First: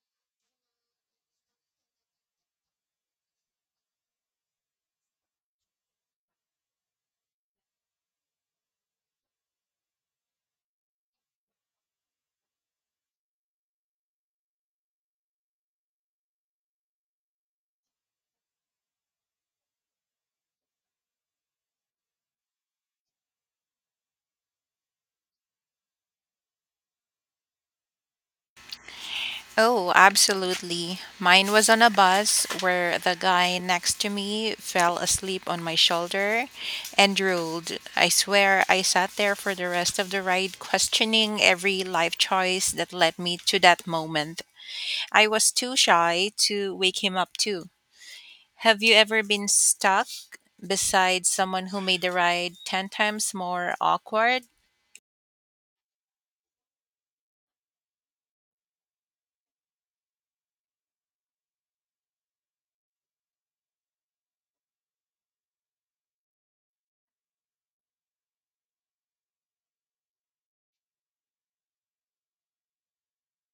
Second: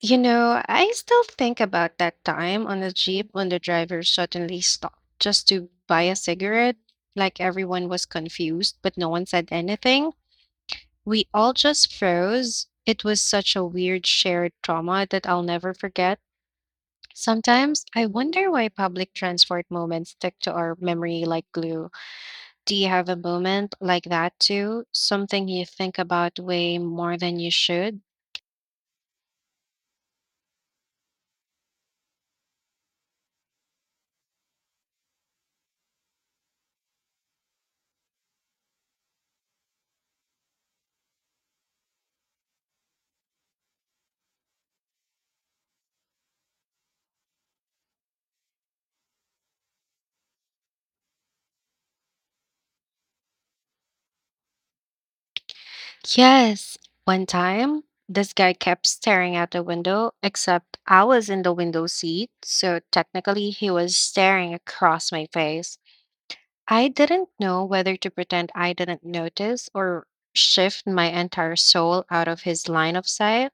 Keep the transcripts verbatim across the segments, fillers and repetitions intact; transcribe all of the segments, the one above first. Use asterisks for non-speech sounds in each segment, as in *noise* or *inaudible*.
You know, I still think about that time on the Jeep when the driver suddenly stopped just to buy a cigarette. Like everyone was confused, but no one said anything. We all just froze. It was such a weird shared trauma that I'll never forget. Sometimes I wonder why public transport moments stick to our memory like glue. Do you have a moment like that too? Something you think about way more than you should? Oh, absolutely. Mine was on a bus where the guy next to me fell asleep on my shoulder and drooled. I swear I sat there for the rest of the ride questioning every life choice that led me to that moment. I was too shy to wake him up, too. Have you ever been stuck beside someone who made the ride ten times more awkward? Yes, one time this guy kept staring out the window, except I was in the window seat, so technically he was staring across my face. I didn't know whether to pretend I didn't notice or shift my entire soul out of his line of sight.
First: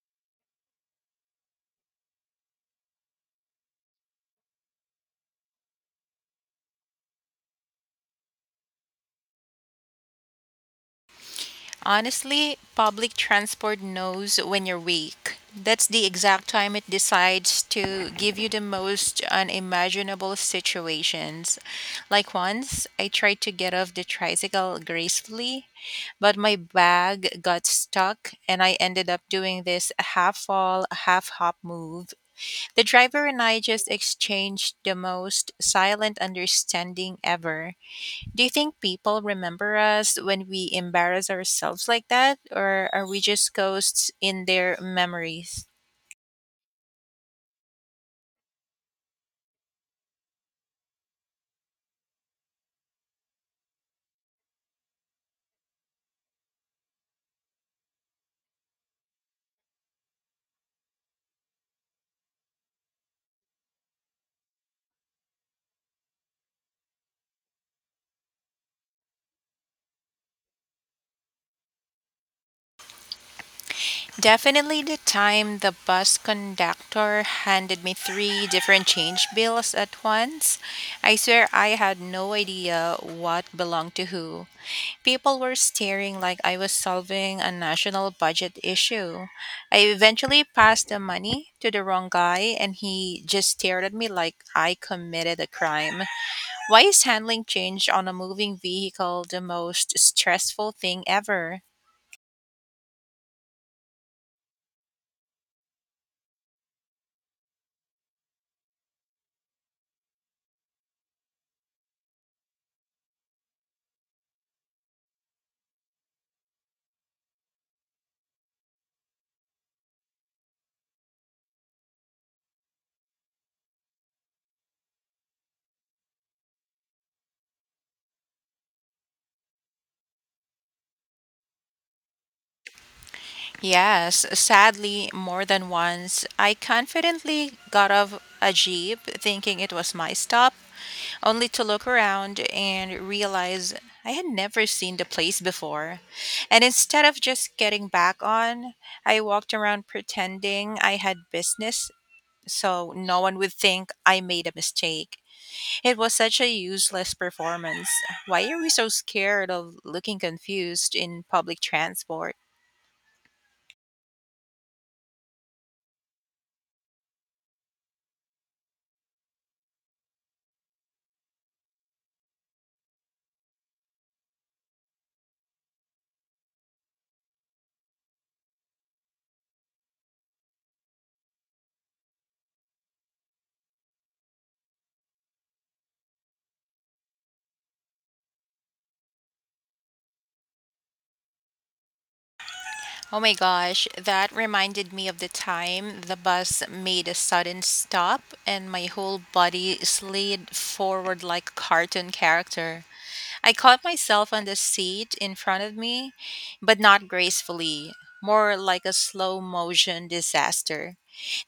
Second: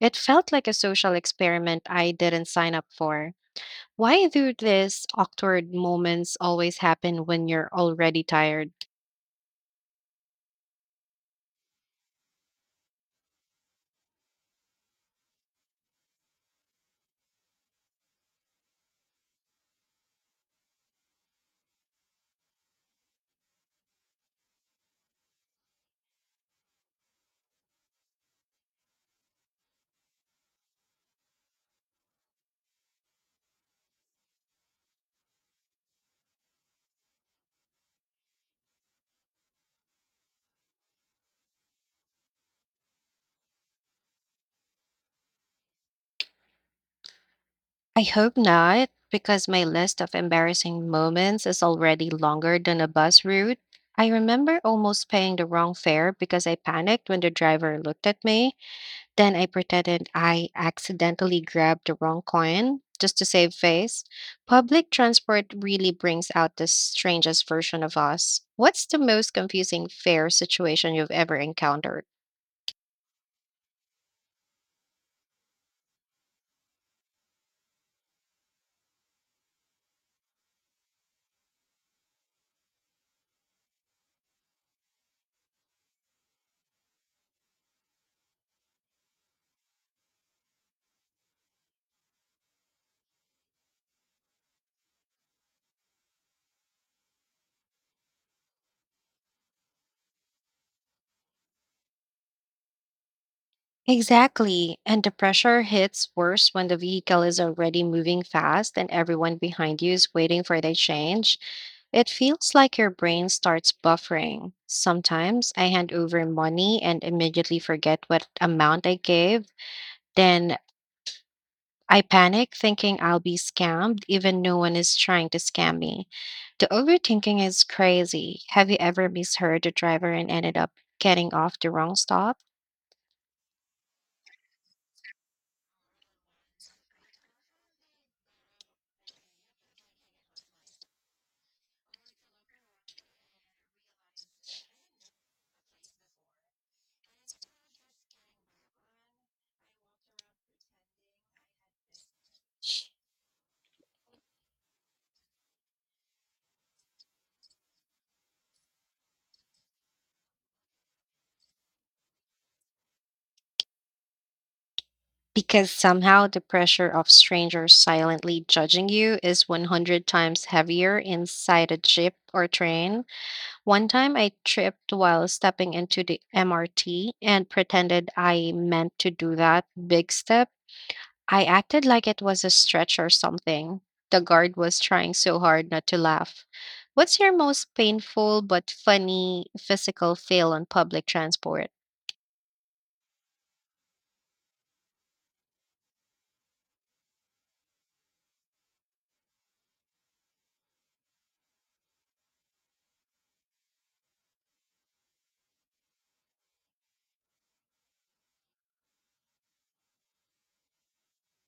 It felt like a social experiment I didn't sign up for. Why do these awkward moments always happen when you're already tired? Honestly, public transport knows when you're weak. That's the exact time it decides to give you the most unimaginable situations. Like once, I tried to get off the tricycle gracefully, but my bag got stuck and I ended up doing this half fall, half hop move. The driver and I just exchanged the most silent understanding ever. Do you think people remember us when we embarrass ourselves like that, or are we just ghosts in their memories? I hope not, because my list of embarrassing moments is already longer than a bus route. I remember almost paying the wrong fare because I panicked when the driver looked at me. Then I pretended I accidentally grabbed the wrong coin just to save face. Public transport really brings out the strangest version of us. What's the most confusing fare situation you've ever encountered? Definitely the time the bus conductor handed me three different change bills at once. I swear I had no idea what belonged to who. People were staring like I was solving a national budget issue. I eventually passed the money to the wrong guy, and he just stared at me like I committed a crime. Why is handling change on a moving vehicle the most stressful thing ever? Exactly. And the pressure hits worse when the vehicle is already moving fast and everyone behind you is waiting for the change. It feels like your brain starts buffering. Sometimes I hand over money and immediately forget what amount I gave. Then I panic thinking I'll be scammed, even no one is trying to scam me. The overthinking is crazy. Have you ever misheard the driver and ended up getting off the wrong stop? Yes, sadly, more than once, I confidently got off a Jeep thinking it was my stop, only to look around and realize I had never seen the place before. And instead of just getting back on, I walked around pretending I had business so no one would think I made a mistake. It was such a useless performance. Why are we so scared of looking confused in public transport? Because somehow the pressure of strangers silently judging you is one hundred times heavier inside a jeep or train. One time I tripped while stepping into the M R T and pretended I meant to do that big step. I acted like it was a stretch or something. The guard was trying so hard not to laugh. What's your most painful but funny physical fail on public transport? Oh my gosh, that reminded me of the time the bus made a sudden stop and my whole body slid forward like a cartoon character. I caught myself on the seat in front of me, but not gracefully, more like a slow motion disaster.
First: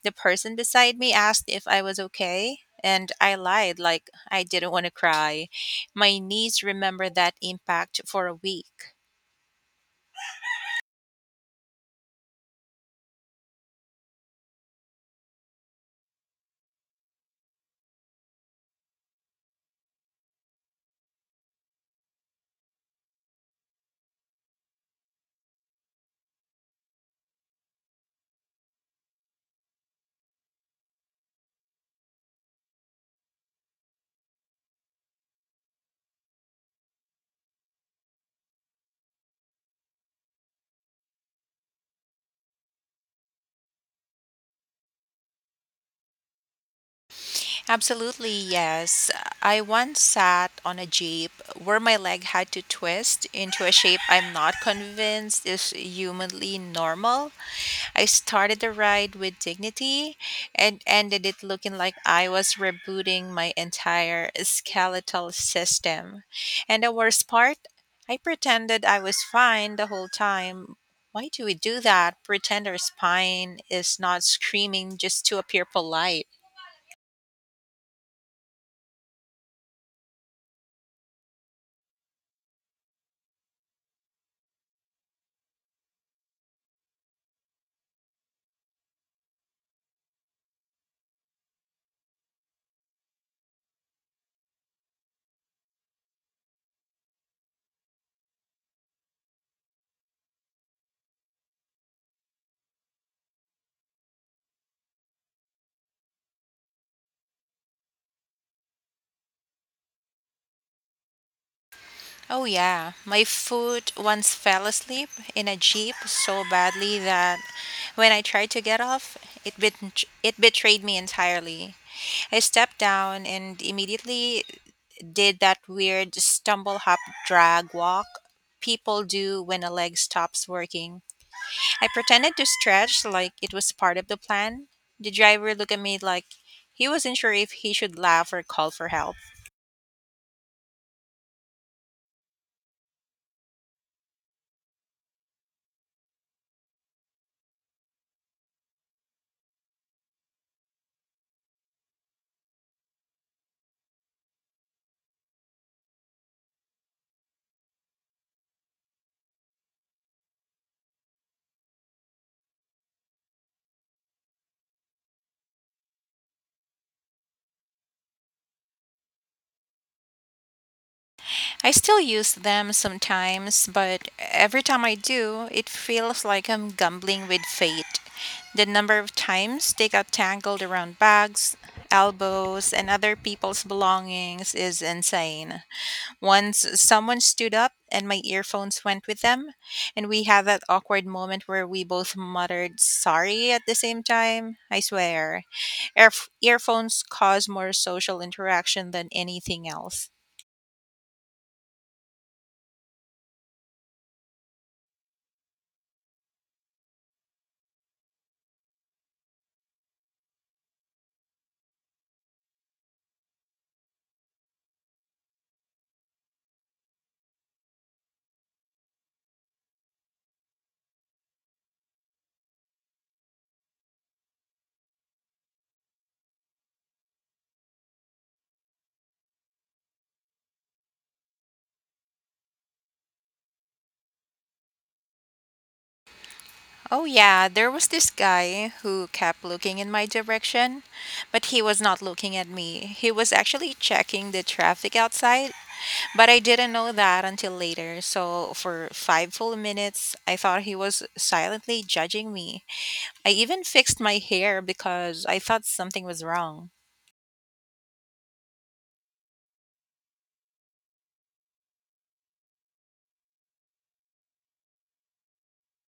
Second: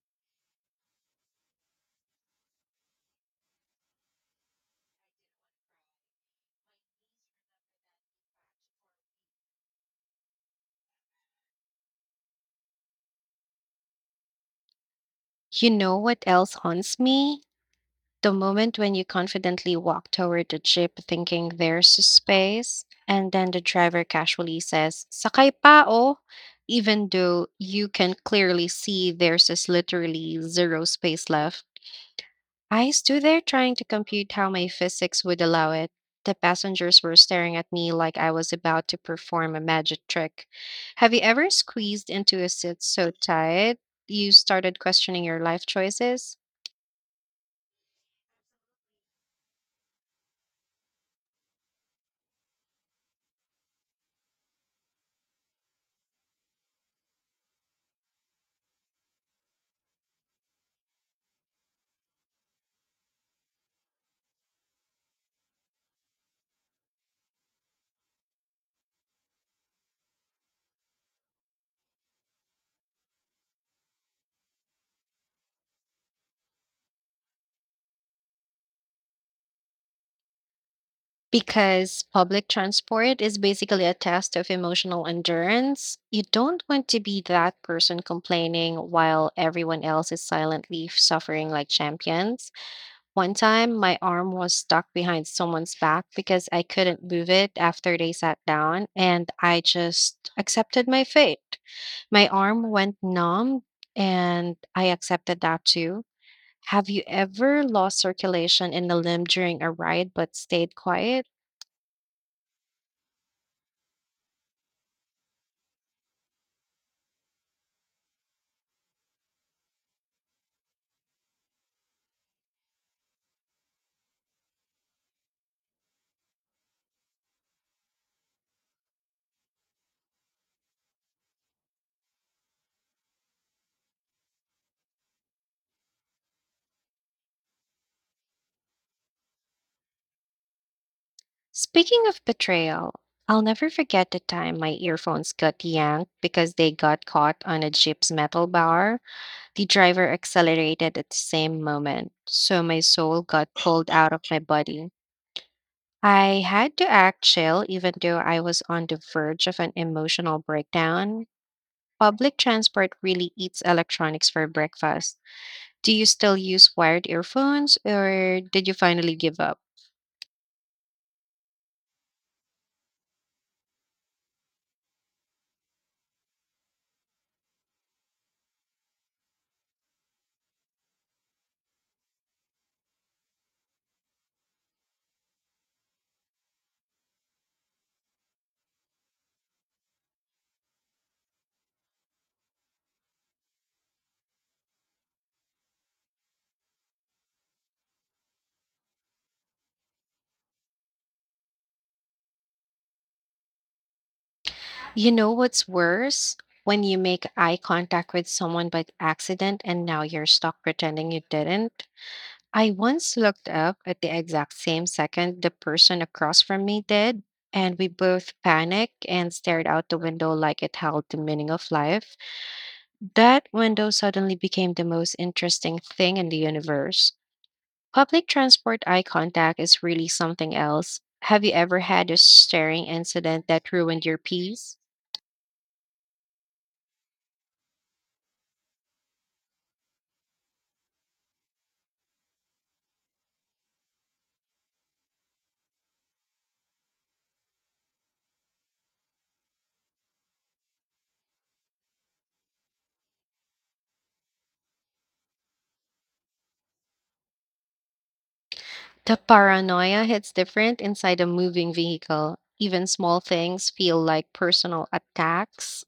The person beside me asked if I was okay, and I lied like I didn't want to cry. My knees remember that impact for a week. You know what else haunts me? The moment when you confidently walk toward the jeep thinking there's space, and then the driver casually says, "Sakay pa oh," even though you can clearly see there's is literally zero space left. I stood there trying to compute how my physics would allow it. The passengers were staring at me like I was about to perform a magic trick. Have you ever squeezed into a seat so tight you started questioning your life choices? Absolutely, yes. I once sat on a jeep where my leg had to twist into a shape I'm not convinced is humanly normal. I started the ride with dignity and ended it looking like I was rebooting my entire skeletal system. And the worst part, I pretended I was fine the whole time. Why do we do that? Pretend our spine is not screaming just to appear polite. Because public transport is basically a test of emotional endurance. You don't want to be that person complaining while everyone else is silently suffering like champions. One time, my arm was stuck behind someone's back because I couldn't move it after they sat down, and I just accepted my fate. My arm went numb, and I accepted that too. Have you ever lost circulation in the limb during a ride but stayed quiet? Oh, yeah. My foot once fell asleep in a jeep so badly that when I tried to get off, it, bet- it betrayed me entirely. I stepped down and immediately did that weird stumble hop drag walk people do when a leg stops working. I pretended to stretch like it was part of the plan. The driver looked at me like he wasn't sure if he should laugh or call for help. Speaking of betrayal, I'll never forget the time my earphones got yanked because they got caught on a jeep's metal bar. The driver accelerated at the same moment, so my soul got pulled out of my body. I had to act chill even though I was on the verge of an emotional breakdown. Public transport really eats electronics for breakfast. Do you still use wired earphones or did you finally give up? I still use them sometimes, but every time I do, it feels like I'm gambling with fate. The number of times they got tangled around bags, elbows, and other people's belongings is insane. Once someone stood up and my earphones went with them, and we had that awkward moment where we both muttered sorry at the same time. I swear, earf- earphones cause more social interaction than anything else. You know what's worse? When you make eye contact with someone by accident and now you're stuck pretending you didn't. I once looked up at the exact same second the person across from me did, and we both panicked and stared out the window like it held the meaning of life. That window suddenly became the most interesting thing in the universe. Public transport eye contact is really something else. Have you ever had a staring incident that ruined your peace? Oh, yeah, there was this guy who kept looking in my direction, but he was not looking at me. He was actually checking the traffic outside, but I didn't know that until later. So, for five full minutes, I thought he was silently judging me. I even fixed my hair because I thought something was wrong. The paranoia hits different inside a moving vehicle. Even small things feel like personal attacks.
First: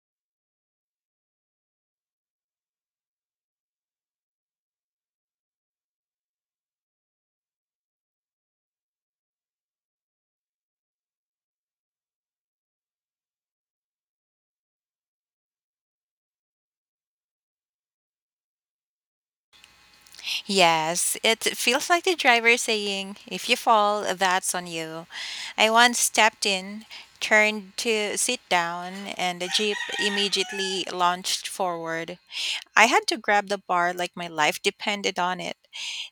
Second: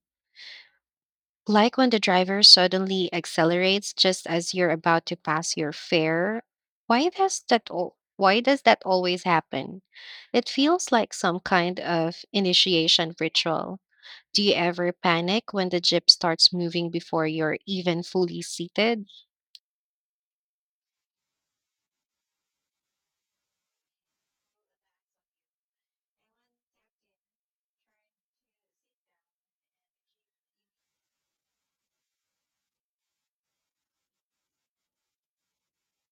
Like when the driver suddenly accelerates just as you're about to pass your fare. Why does that al- why does that always happen? It feels like some kind of initiation ritual. Do you ever panic when the jeep starts moving before you're even fully seated? Yes, it feels like the driver saying, if you fall, that's on you. I once stepped in, turned to sit down, and the jeep immediately launched forward. I had to grab the bar like my life depended on it.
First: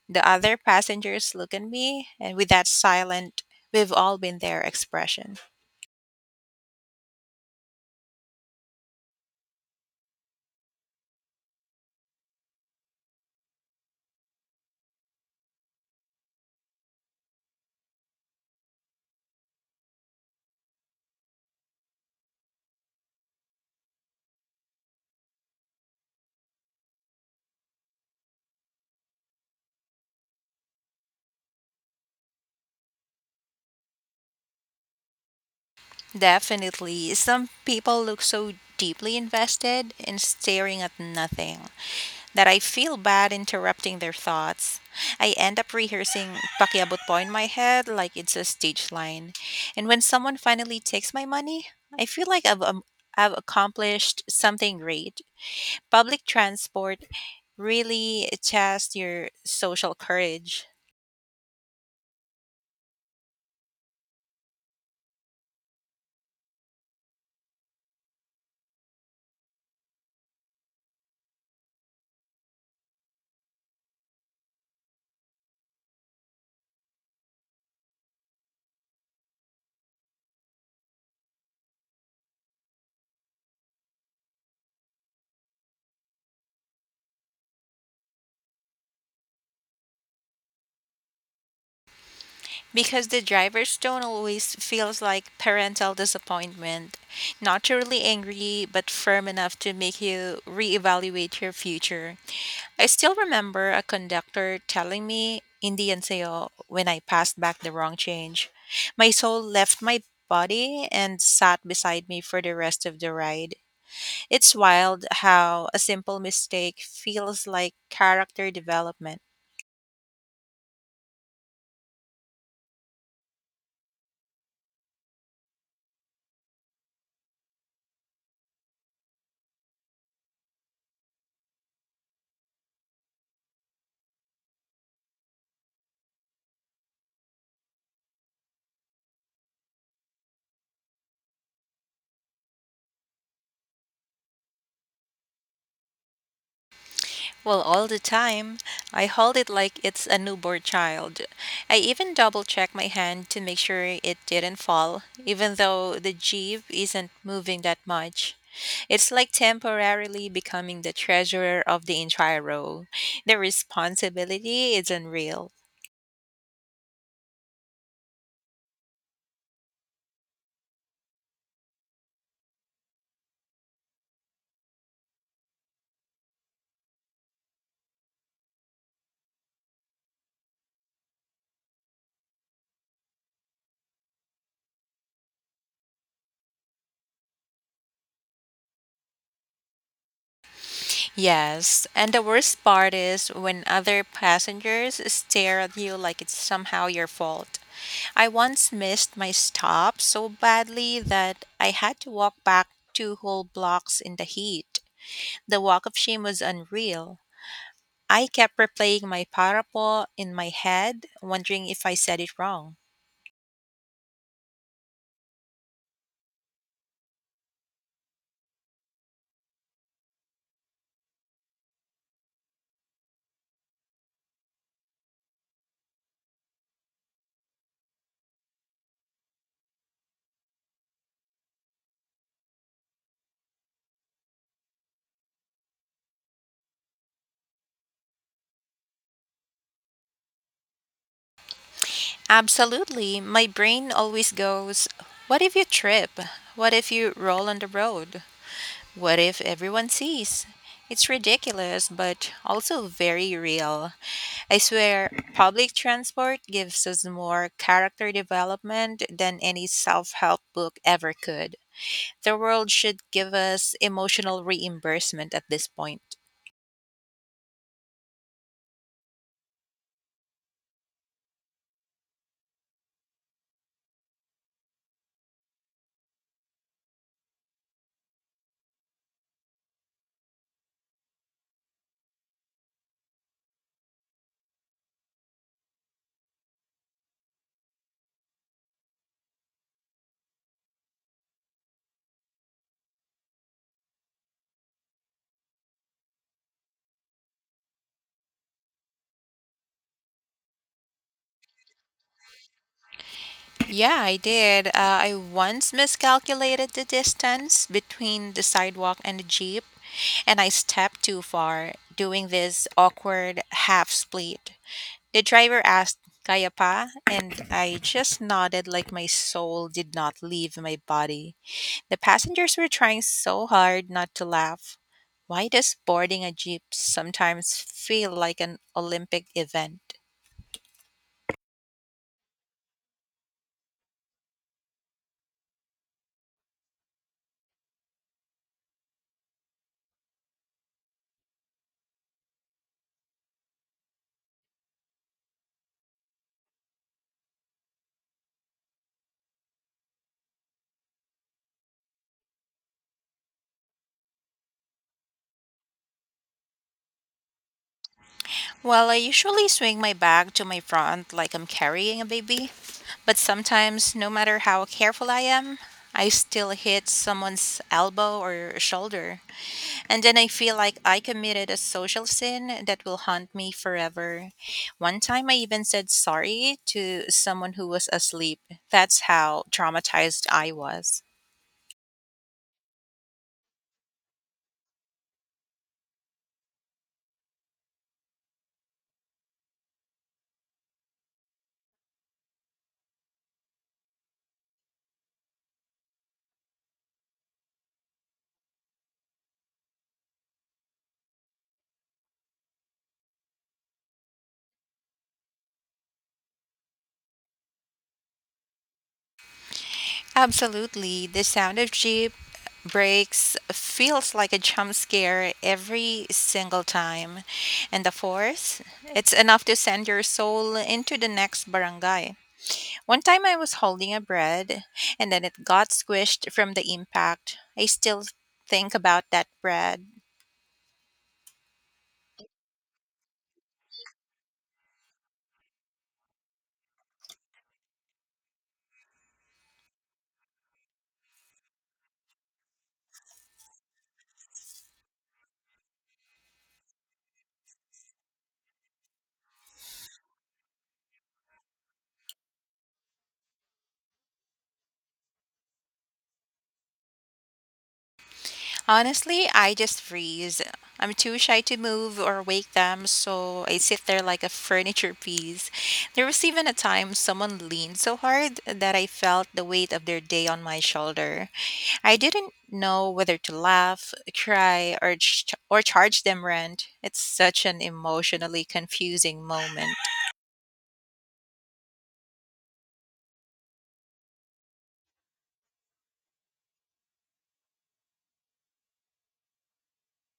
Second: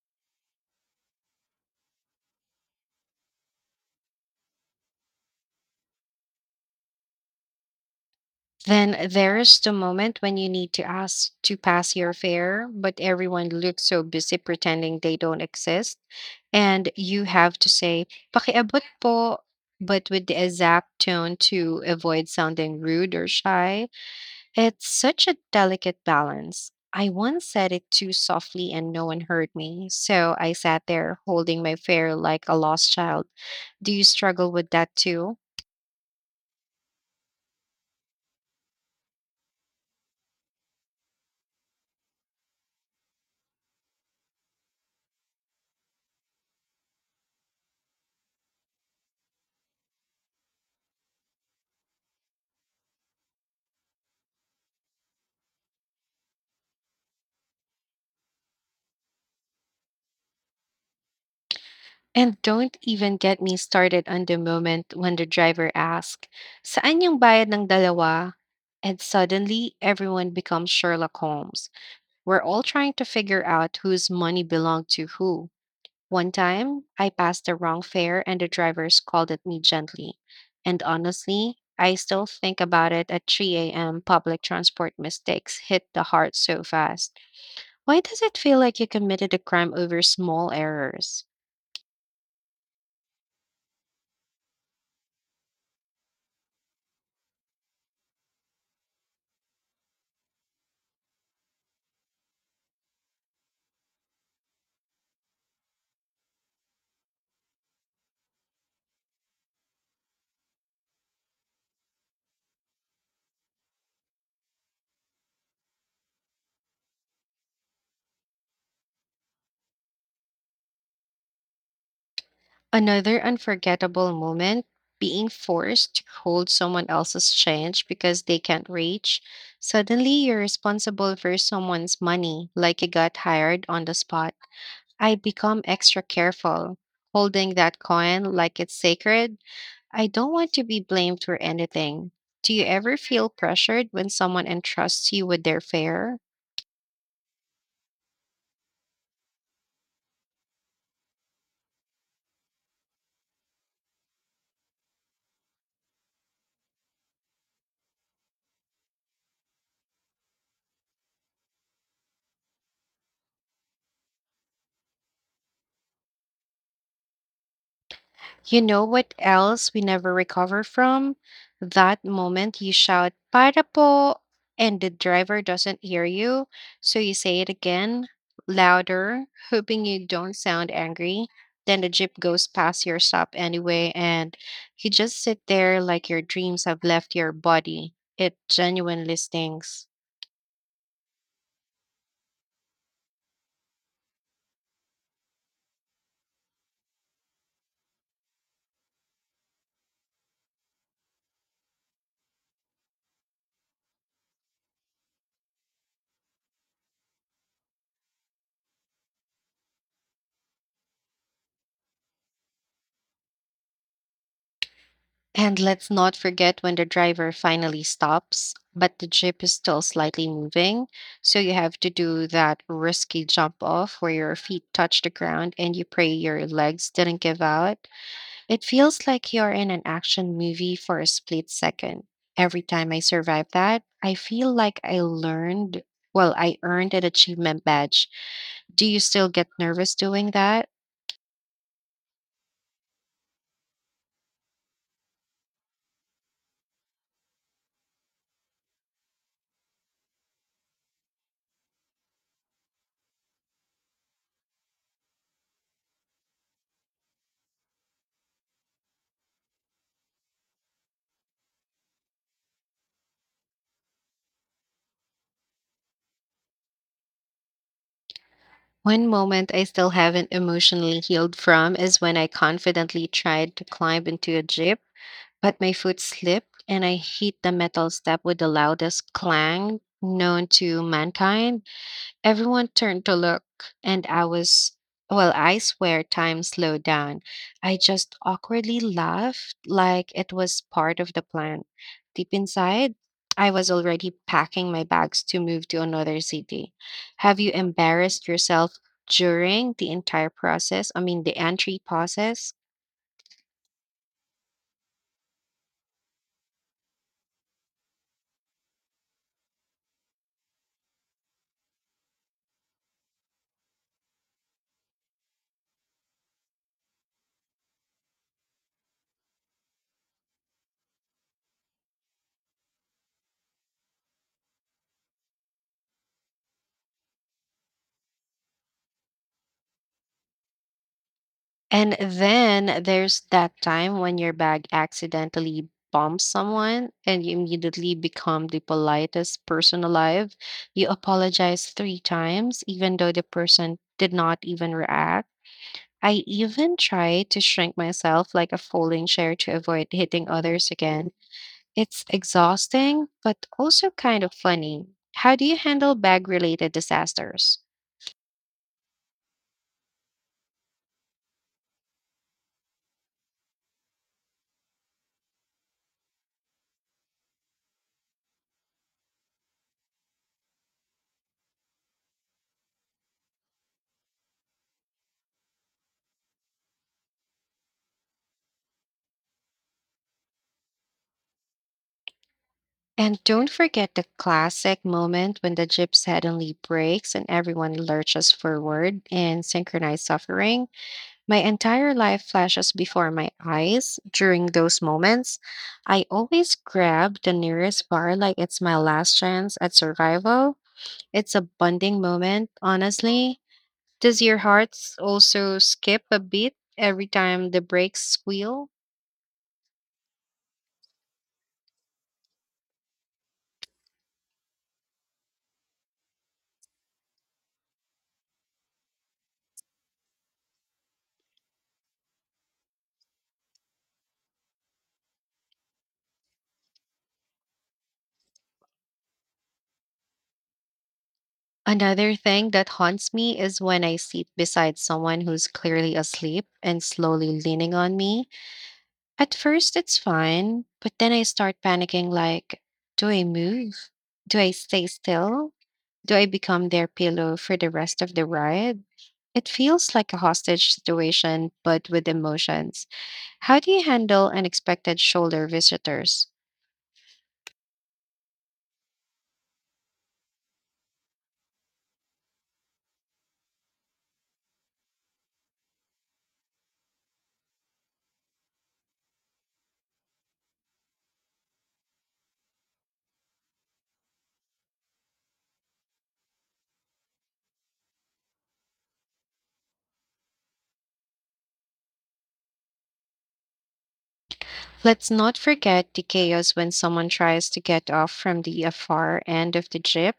The other passengers look at me, and with that silent, we've all been there expression. Then there's the moment when you need to ask to pass your fare, but everyone looks so busy pretending they don't exist. And you have to say, "pakiabot po," but with the exact tone to avoid sounding rude or shy. It's such a delicate balance. I once said it too softly and no one heard me. So I sat there holding my fare like a lost child. Do you struggle with that too? Definitely, some people look so deeply invested in staring at nothing, that I feel bad interrupting their thoughts. I end up rehearsing Pakiabot Po in my head like it's a stage line. And when someone finally takes my money, I feel like I've, um, I've accomplished something great. Public transport really tests your social courage And don't even get me started on the moment when the driver asks, "Saan yung bayad ng dalawa?" And suddenly, everyone becomes Sherlock Holmes. We're all trying to figure out whose money belonged to who. One time, I passed the wrong fare and the driver scolded me gently. And honestly, I still think about it at three a m. Public transport mistakes hit the heart so fast. Why does it feel like you committed a crime over small errors? because the driver's tone always feels like parental disappointment, not truly angry, but firm enough to make you reevaluate your future. I still remember a conductor telling me Indian sayo," when I passed back the wrong change. My soul left my body and sat beside me for the rest of the ride. It's wild how a simple mistake feels like character development. Another unforgettable moment being forced to hold someone else's change because they can't reach. Suddenly, you're responsible for someone's money, like you got hired on the spot. I become extra careful, holding that coin like it's sacred. I don't want to be blamed for anything. Do you ever feel pressured when someone entrusts you with their fare? Well, all the time. I hold it like it's a newborn child. I even double check my hand to make sure it didn't fall, even though the jeep isn't moving that much. It's like temporarily becoming the treasurer of the entire row. The responsibility is unreal. You know what else we never recover from? That moment you shout, "para po," and the driver doesn't hear you. So you say it again, louder, hoping you don't sound angry. Then the jeep goes past your stop anyway, and you just sit there like your dreams have left your body. It genuinely stings. Yes, and the worst part is when other passengers stare at you like it's somehow your fault. I once missed my stop so badly that I had to walk back two whole blocks in the heat. The walk of shame was unreal. I kept replaying my parapo in my head, wondering if I said it wrong. And let's not forget when the driver finally stops, but the jeep is still slightly moving. So you have to do that risky jump off where your feet touch the ground and you pray your legs didn't give out. It feels like you're in an action movie for a split second. Every time I survive that, I feel like I learned, well, I earned an achievement badge. Do you still get nervous doing that? Absolutely, my brain always goes, what if you trip? What if you roll on the road? What if everyone sees? It's ridiculous, but also very real. I swear, public transport gives us more character development than any self help book ever could. The world should give us emotional reimbursement at this point. One moment I still haven't emotionally healed from is when I confidently tried to climb into a jeep, but my foot slipped and I hit the metal step with the loudest clang known to mankind. Everyone turned to look, and I was, well, I swear time slowed down. I just awkwardly laughed like it was part of the plan. Deep inside, I was already packing my bags to move to another city. Have you embarrassed yourself during the entire process? I mean, the entry process? Yeah, I did. Uh, I once miscalculated the distance between the sidewalk and the jeep, and I stepped too far, doing this awkward half split. The driver asked, Kaya pa? And I just nodded like my soul did not leave my body. The passengers were trying so hard not to laugh. Why does boarding a jeep sometimes feel like an Olympic event? And then there's that time when your bag accidentally bumps someone and you immediately become the politest person alive. You apologize three times, even though the person did not even react. I even try to shrink myself like a folding chair to avoid hitting others again. It's exhausting, but also kind of funny. How do you handle bag related disasters? Well, I usually swing my bag to my front like I'm carrying a baby, but sometimes, no matter how careful I am, I still hit someone's elbow or shoulder. And then I feel like I committed a social sin that will haunt me forever. One time I even said sorry to someone who was asleep. That's how traumatized I was. And don't forget the classic moment when the jib suddenly breaks and everyone lurches forward in synchronized suffering. My entire life flashes before my eyes during those moments. I always grab the nearest bar like it's my last chance at survival. It's a bonding moment, honestly. Does your heart s- also skip a beat every time the brakes squeal? Absolutely. The sound of Jeep brakes feels like a jump scare every single time. And the force, it's enough to send your soul into the next barangay. One time I was holding a bread and then it got squished from the impact. I still think about that bread. Another thing that haunts me is when I sit beside someone who's clearly asleep and slowly leaning on me. At first, it's fine, but then I start panicking like, do I move? Do I stay still? Do I become their pillow for the rest of the ride? It feels like a hostage situation, but with emotions. How do you handle unexpected shoulder visitors? Honestly, I just freeze. I'm too shy to move or wake them, so I sit there like a furniture piece. There was even a time someone leaned so hard that I felt the weight of their day on my shoulder. I didn't know whether to laugh, cry, or, ch- or charge them rent. It's such an emotionally confusing moment. Let's not forget the chaos when someone tries to get off from the uh, far end of the jeep.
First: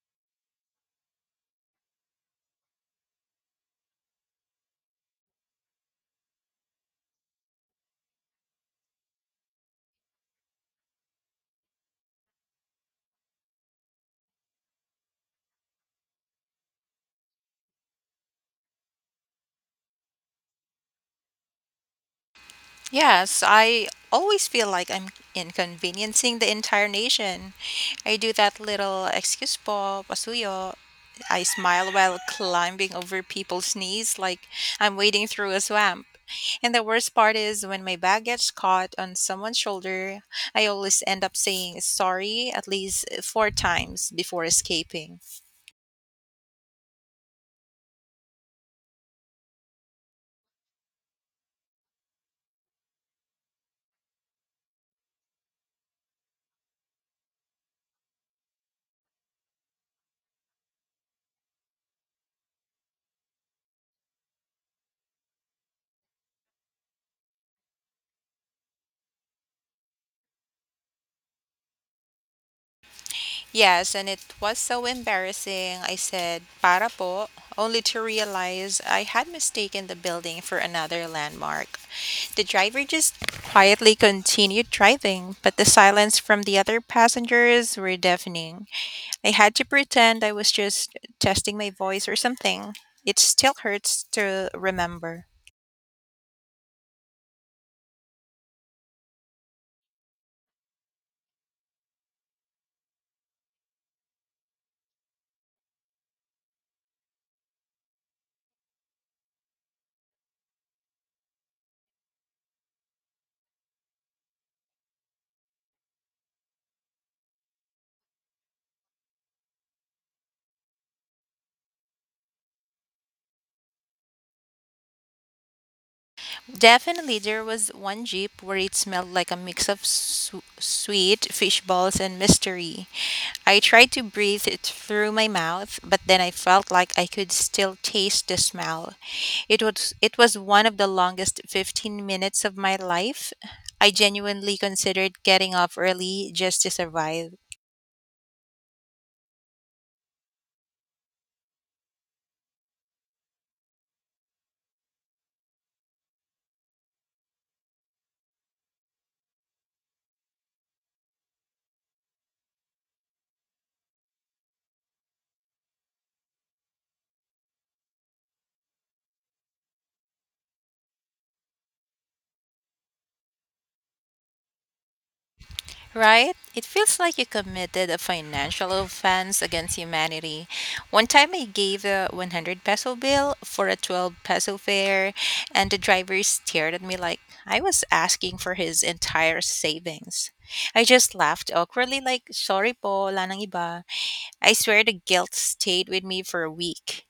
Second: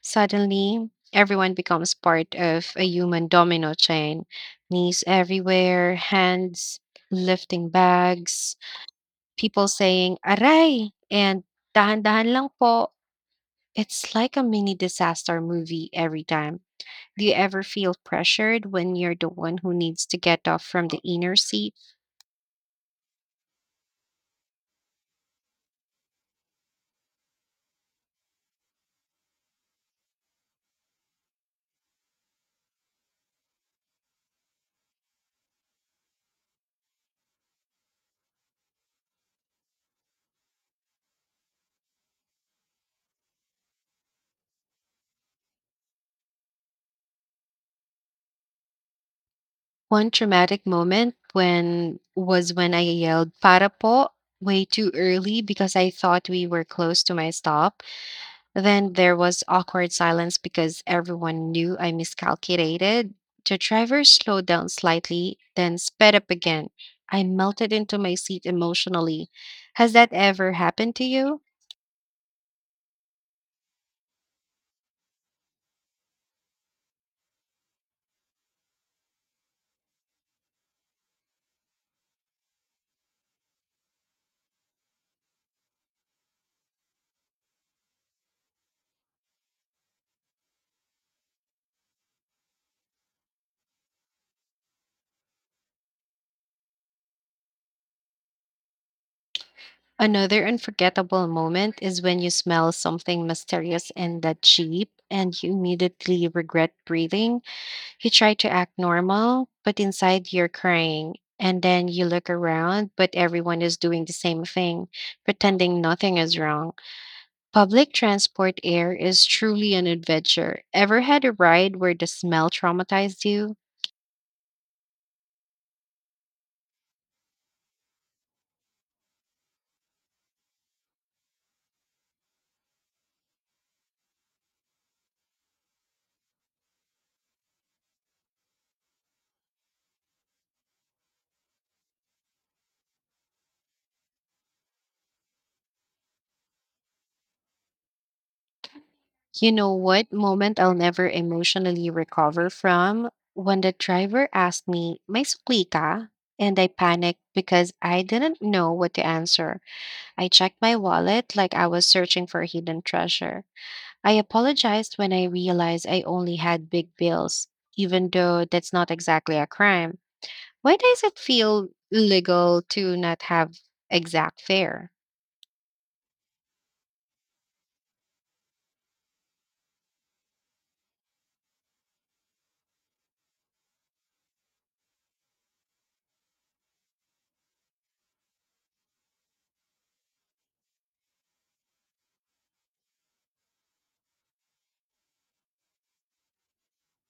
Suddenly, everyone becomes part of a human domino chain. Knees everywhere, hands lifting bags, people saying, "Aray!" And "dahan-dahan lang po." It's like a mini disaster movie every time. Do you ever feel pressured when you're the one who needs to get off from the inner seat? Yes, I always feel like I'm inconveniencing the entire nation. I do that little excuse po, pasuyo. I smile while climbing over people's knees like I'm wading through a swamp. And the worst part is when my bag gets caught on someone's shoulder, I always end up saying sorry at least four times before escaping. One traumatic moment when was when I yelled "Para po" way too early because I thought we were close to my stop. Then there was awkward silence because everyone knew I miscalculated. The driver slowed down slightly, then sped up again. I melted into my seat emotionally. Has that ever happened to you? Yes, and it was so embarrassing. I said, para po, only to realize I had mistaken the building for another landmark. The driver just quietly continued driving, but the silence from the other passengers were deafening. I had to pretend I was just testing my voice or something. It still hurts to remember. Another unforgettable moment is when you smell something mysterious in the Jeep and you immediately regret breathing. You try to act normal, but inside you're crying. And then you look around, but everyone is doing the same thing, pretending nothing is wrong. Public transport air is truly an adventure. Ever had a ride where the smell traumatized you? Definitely, there was one Jeep where it smelled like a mix of su- sweet fish balls and mystery. I tried to breathe it through my mouth, but then I felt like I could still taste the smell. It was it was one of the longest fifteen minutes of my life. I genuinely considered getting off early just to survive. You know what moment I'll never emotionally recover from? When the driver asked me, May sukli ka? And I panicked because I didn't know what to answer. I checked my wallet like I was searching for a hidden treasure. I apologized when I realized I only had big bills, even though that's not exactly a crime. Why does it feel illegal to not have exact fare? Right? It feels like you committed a financial offense against humanity. One time I gave a one hundred peso bill for a twelve peso fare, and the driver stared at me like I was asking for his entire savings. I just laughed awkwardly, like, sorry po, wala nang iba. I swear the guilt stayed with me for a week.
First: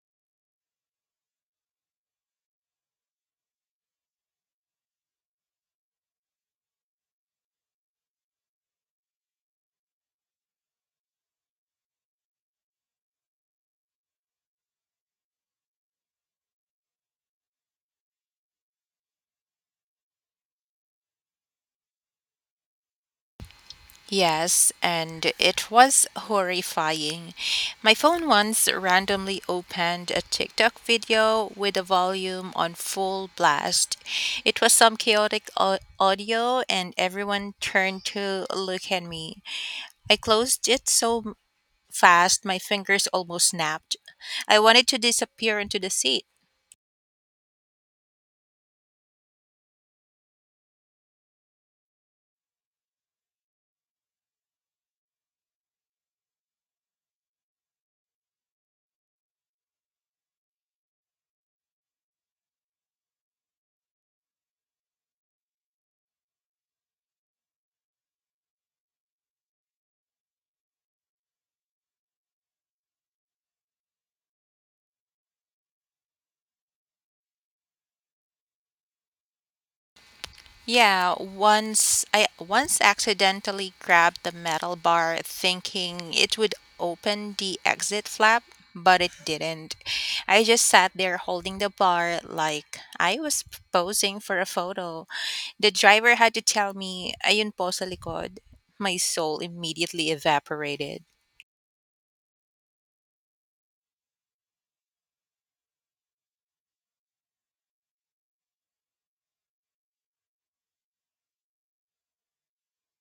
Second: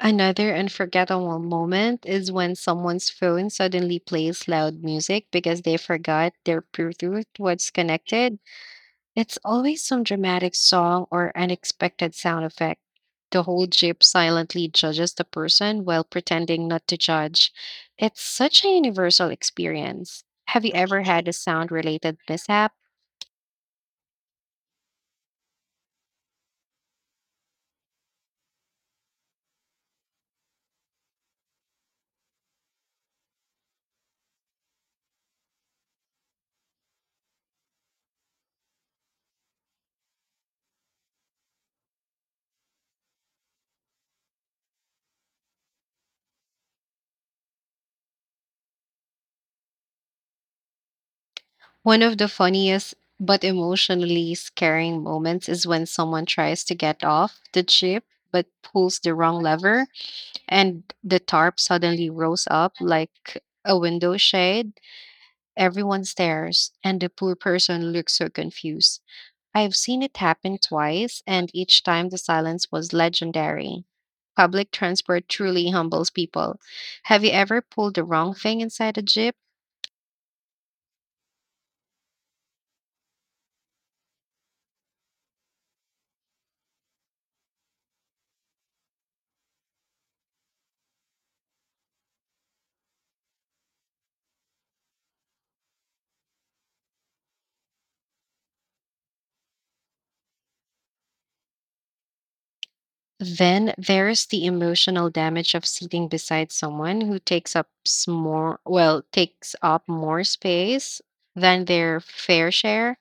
Another unforgettable moment is when someone's phone suddenly plays loud music because they forgot their Bluetooth was connected. It's always some dramatic song or unexpected sound effect. The whole group silently judges the person while pretending not to judge. It's such a universal experience. Have you ever had a sound related mishap? Yes, and it was horrifying. My phone once randomly opened a TikTok video with the volume on full blast. It was some chaotic au- audio, and everyone turned to look at me. I closed it so fast my fingers almost snapped. I wanted to disappear into the sea. One of the funniest but emotionally scaring moments is when someone tries to get off the jeep but pulls the wrong lever and the tarp suddenly rose up like a window shade. Everyone stares, and the poor person looks so confused. I've seen it happen twice, and each time the silence was legendary. Public transport truly humbles people. Have you ever pulled the wrong thing inside a jeep? Yeah, once I once accidentally grabbed the metal bar thinking it would open the exit flap, but it didn't. I just sat there holding the bar like I was posing for a photo. The driver had to tell me, ayun po sa likod. My soul immediately evaporated. Then there's the emotional damage of sitting beside someone who takes up s- more, well, takes up more space than their fair share.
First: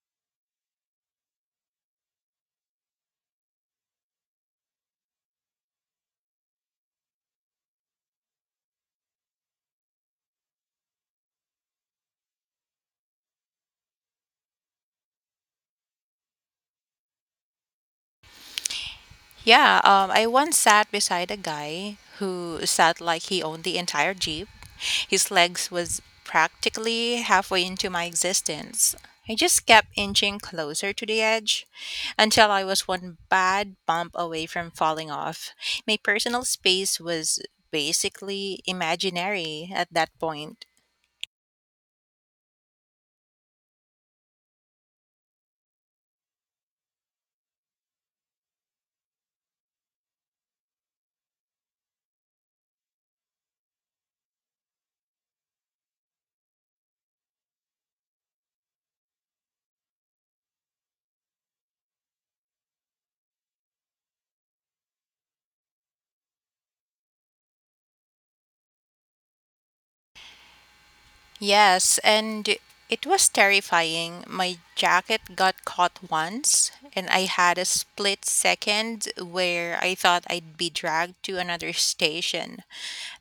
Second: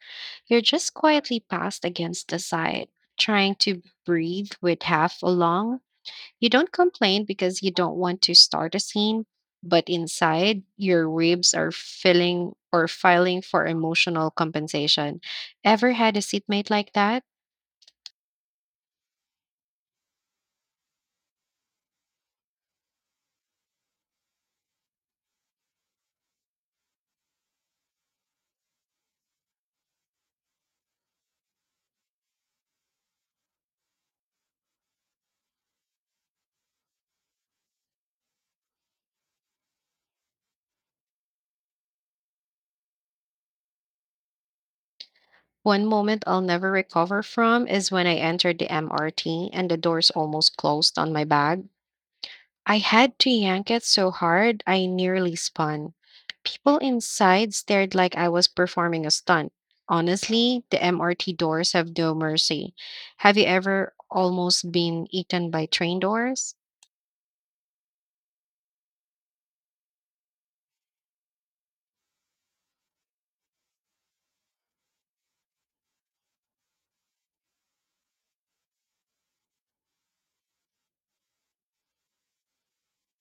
You're just quietly passed against the side, trying to breathe with half a lung. You don't complain because you don't want to start a scene, but inside, your ribs are filling or filing for emotional compensation. Ever had a seatmate like that? Yeah, um, I once sat beside a guy who sat like he owned the entire Jeep. His legs was practically halfway into my existence. I just kept inching closer to the edge until I was one bad bump away from falling off. My personal space was basically imaginary at that point. One moment I'll never recover from is when I entered the M R T and the doors almost closed on my bag. I had to yank it so hard I nearly spun. People inside stared like I was performing a stunt. Honestly, the M R T doors have no mercy. Have you ever almost been eaten by train doors? Yes, and it was terrifying. My jacket got caught once, and I had a split second where I thought I'd be dragged to another station.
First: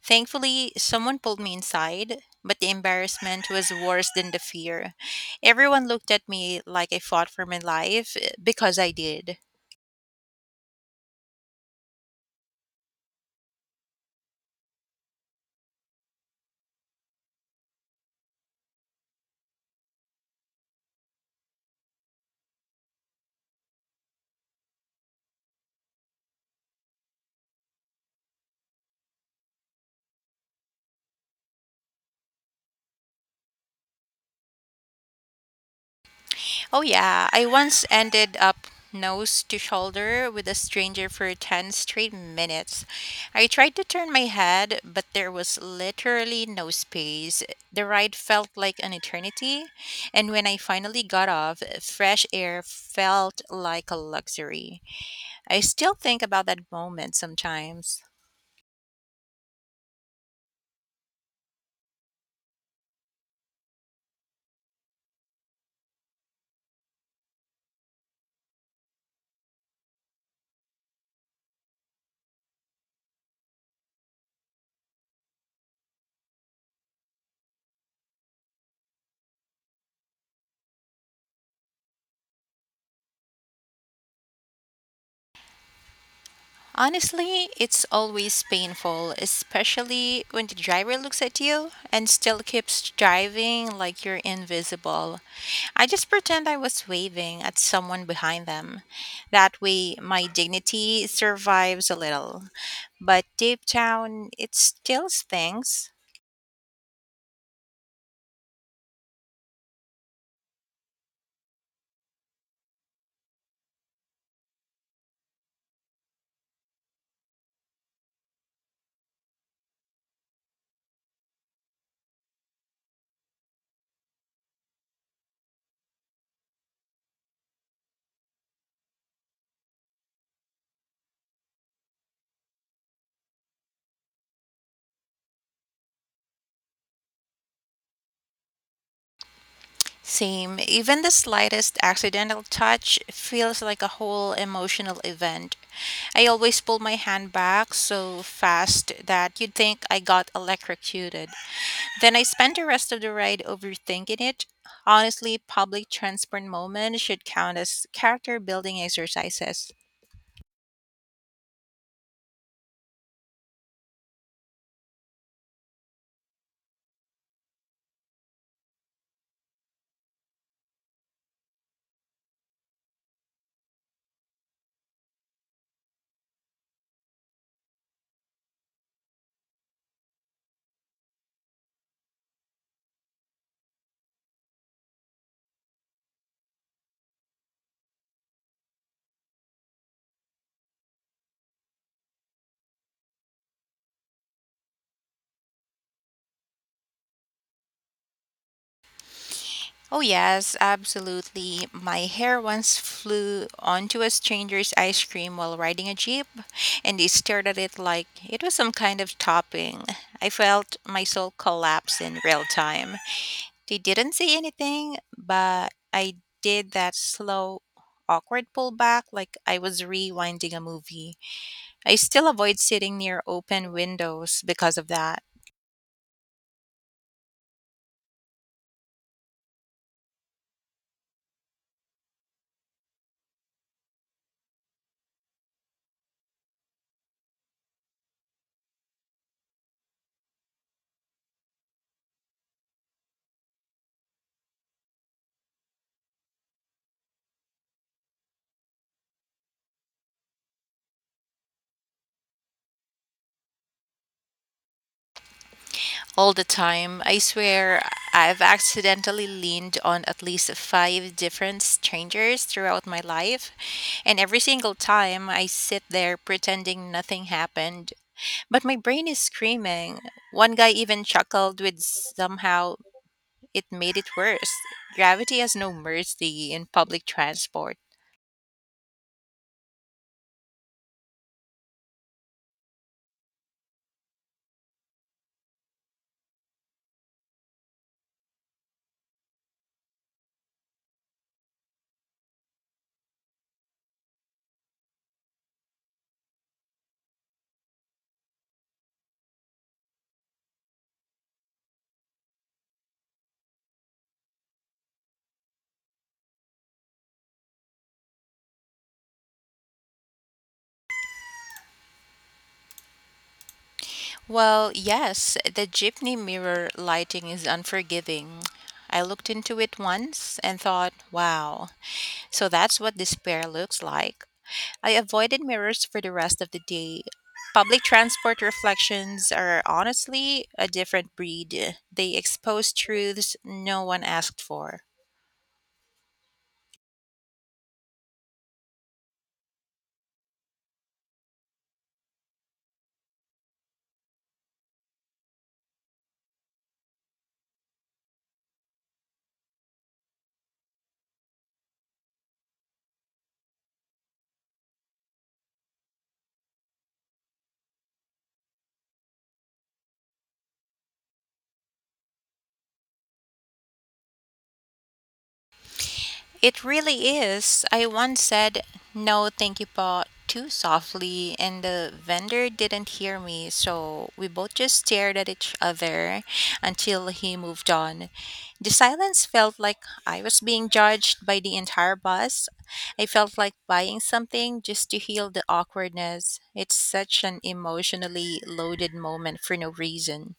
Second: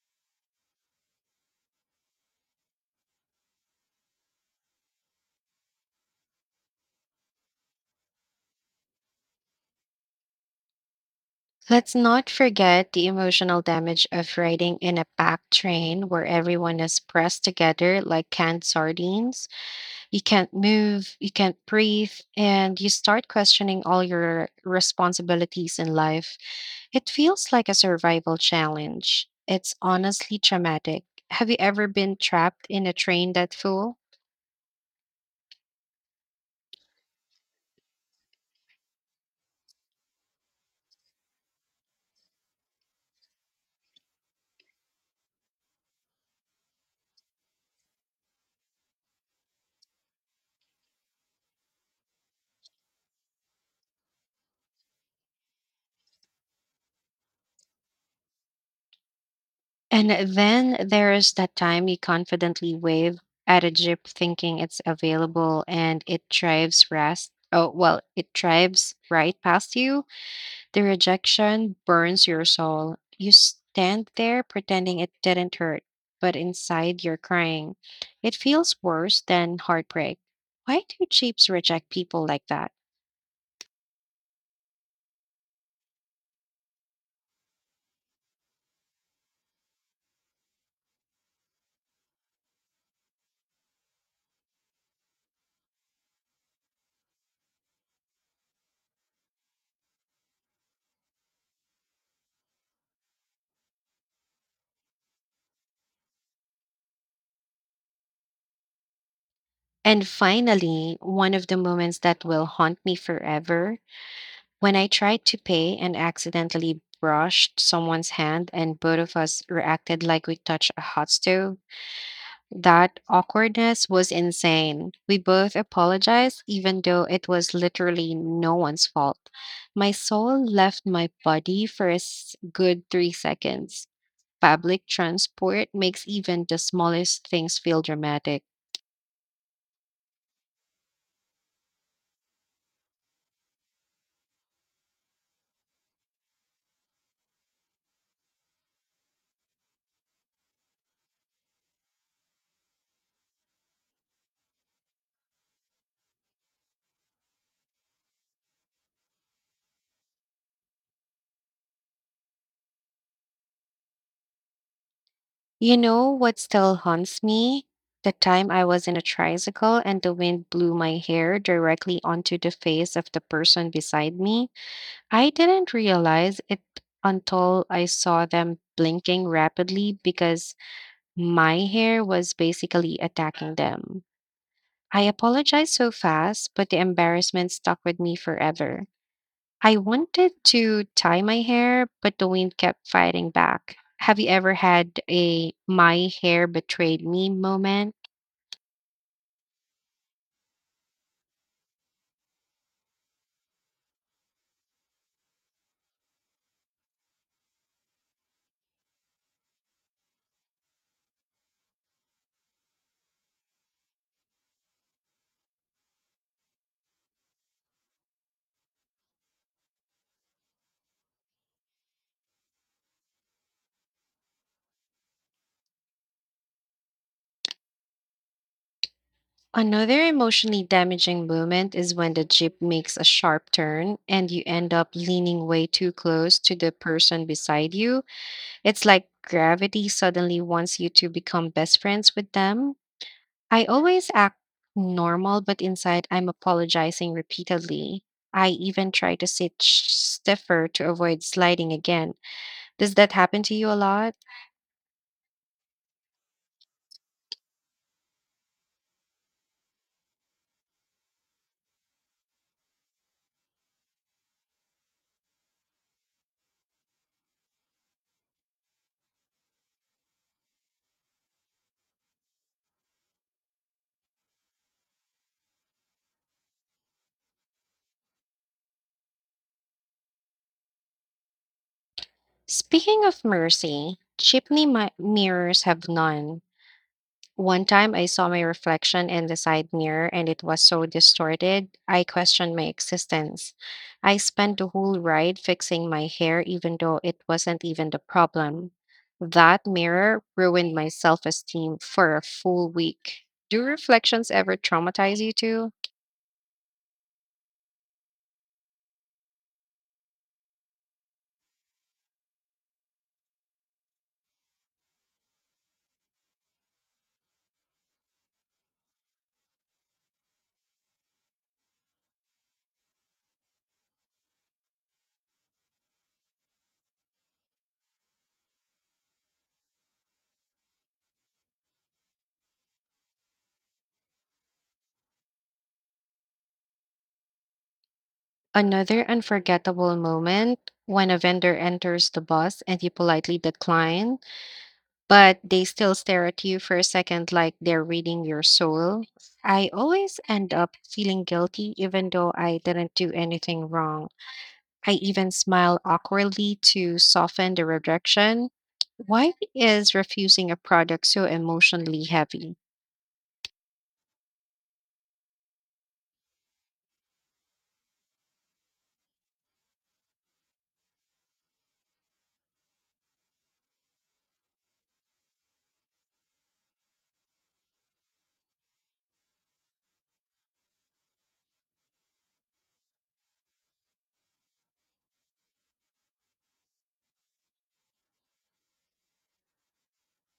Thankfully, someone pulled me inside, but the embarrassment was worse than the fear. Everyone looked at me like I fought for my life eh, because I did. Let's not forget the emotional damage of riding in a packed train where everyone is pressed together like canned sardines. You can't move, you can't breathe, and you start questioning all your responsibilities in life. It feels like a survival challenge. It's honestly traumatic. Have you ever been trapped in a train that full? Oh, yeah. I once ended up nose to shoulder with a stranger for ten straight minutes. I tried to turn my head, but there was literally no space. The ride felt like an eternity, and when I finally got off, fresh air felt like a luxury. I still think about that moment sometimes. And then there is that time you confidently wave at a jeep thinking it's available and it drives past. Oh, well, it drives right past you. The rejection burns your soul. You stand there pretending it didn't hurt, but inside you're crying. It feels worse than heartbreak. Why do jeeps reject people like that? Honestly, it's always painful, especially when the driver looks at you and still keeps driving like you're invisible. I just pretend I was waving at someone behind them. That way, my dignity survives a little. But deep down, it still stings. And finally, one of the moments that will haunt me forever when I tried to pay and accidentally brushed someone's hand, and both of us reacted like we touched a hot stove. That awkwardness was insane. We both apologized, even though it was literally no one's fault. My soul left my body for a s- good three seconds. Public transport makes even the smallest things feel dramatic. Same, even the slightest accidental touch feels like a whole emotional event. I always pull my hand back so fast that you'd think I got electrocuted. Then I spent the rest of the ride overthinking it. Honestly, public transport moments should count as character building exercises. You know what still haunts me? The time I was in a tricycle and the wind blew my hair directly onto the face of the person beside me. I didn't realize it until I saw them blinking rapidly because my hair was basically attacking them. I apologized so fast, but the embarrassment stuck with me forever. I wanted to tie my hair, but the wind kept fighting back. Have you ever had a my hair betrayed me moment? Oh, yes, absolutely. My hair once flew onto a stranger's ice cream while riding a jeep, and they stared at it like it was some kind of topping. I felt my soul collapse in real time. They didn't say anything, but I did that slow, awkward pullback like I was rewinding a movie. I still avoid sitting near open windows because of that. Another emotionally damaging moment is when the jeep makes a sharp turn and you end up leaning way too close to the person beside you. It's like gravity suddenly wants you to become best friends with them. I always act normal, but inside I'm apologizing repeatedly. I even try to sit sh- stiffer to avoid sliding again. Does that happen to you a lot? All the time, I swear I've accidentally leaned on at least five different strangers throughout my life, and every single time I sit there pretending nothing happened. But my brain is screaming. One guy even chuckled with somehow it made it worse. Gravity has no mercy in public transport. Speaking of mercy, chimney mi- mirrors have none. One time I saw my reflection in the side mirror and it was so distorted, I questioned my existence. I spent the whole ride fixing my hair, even though it wasn't even the problem. That mirror ruined my self esteem for a full week. Do reflections ever traumatize you too? Well, yes, the jeepney mirror lighting is unforgiving. I looked into it once and thought, wow, so that's what despair looks like. I avoided mirrors for the rest of the day. Public transport reflections are honestly a different breed. They expose truths no one asked for. Another unforgettable moment when a vendor enters the bus and you politely decline, but they still stare at you for a second like they're reading your soul. I always end up feeling guilty even though I didn't do anything wrong. I even smile awkwardly to soften the rejection. Why is refusing a product so emotionally heavy? It really is. I once said, no, thank you, Pa, too softly, and the vendor didn't hear me, so we both just stared at each other until he moved on. The silence felt like I was being judged by the entire bus. I felt like buying something just to heal the awkwardness. It's such an emotionally loaded moment for no reason.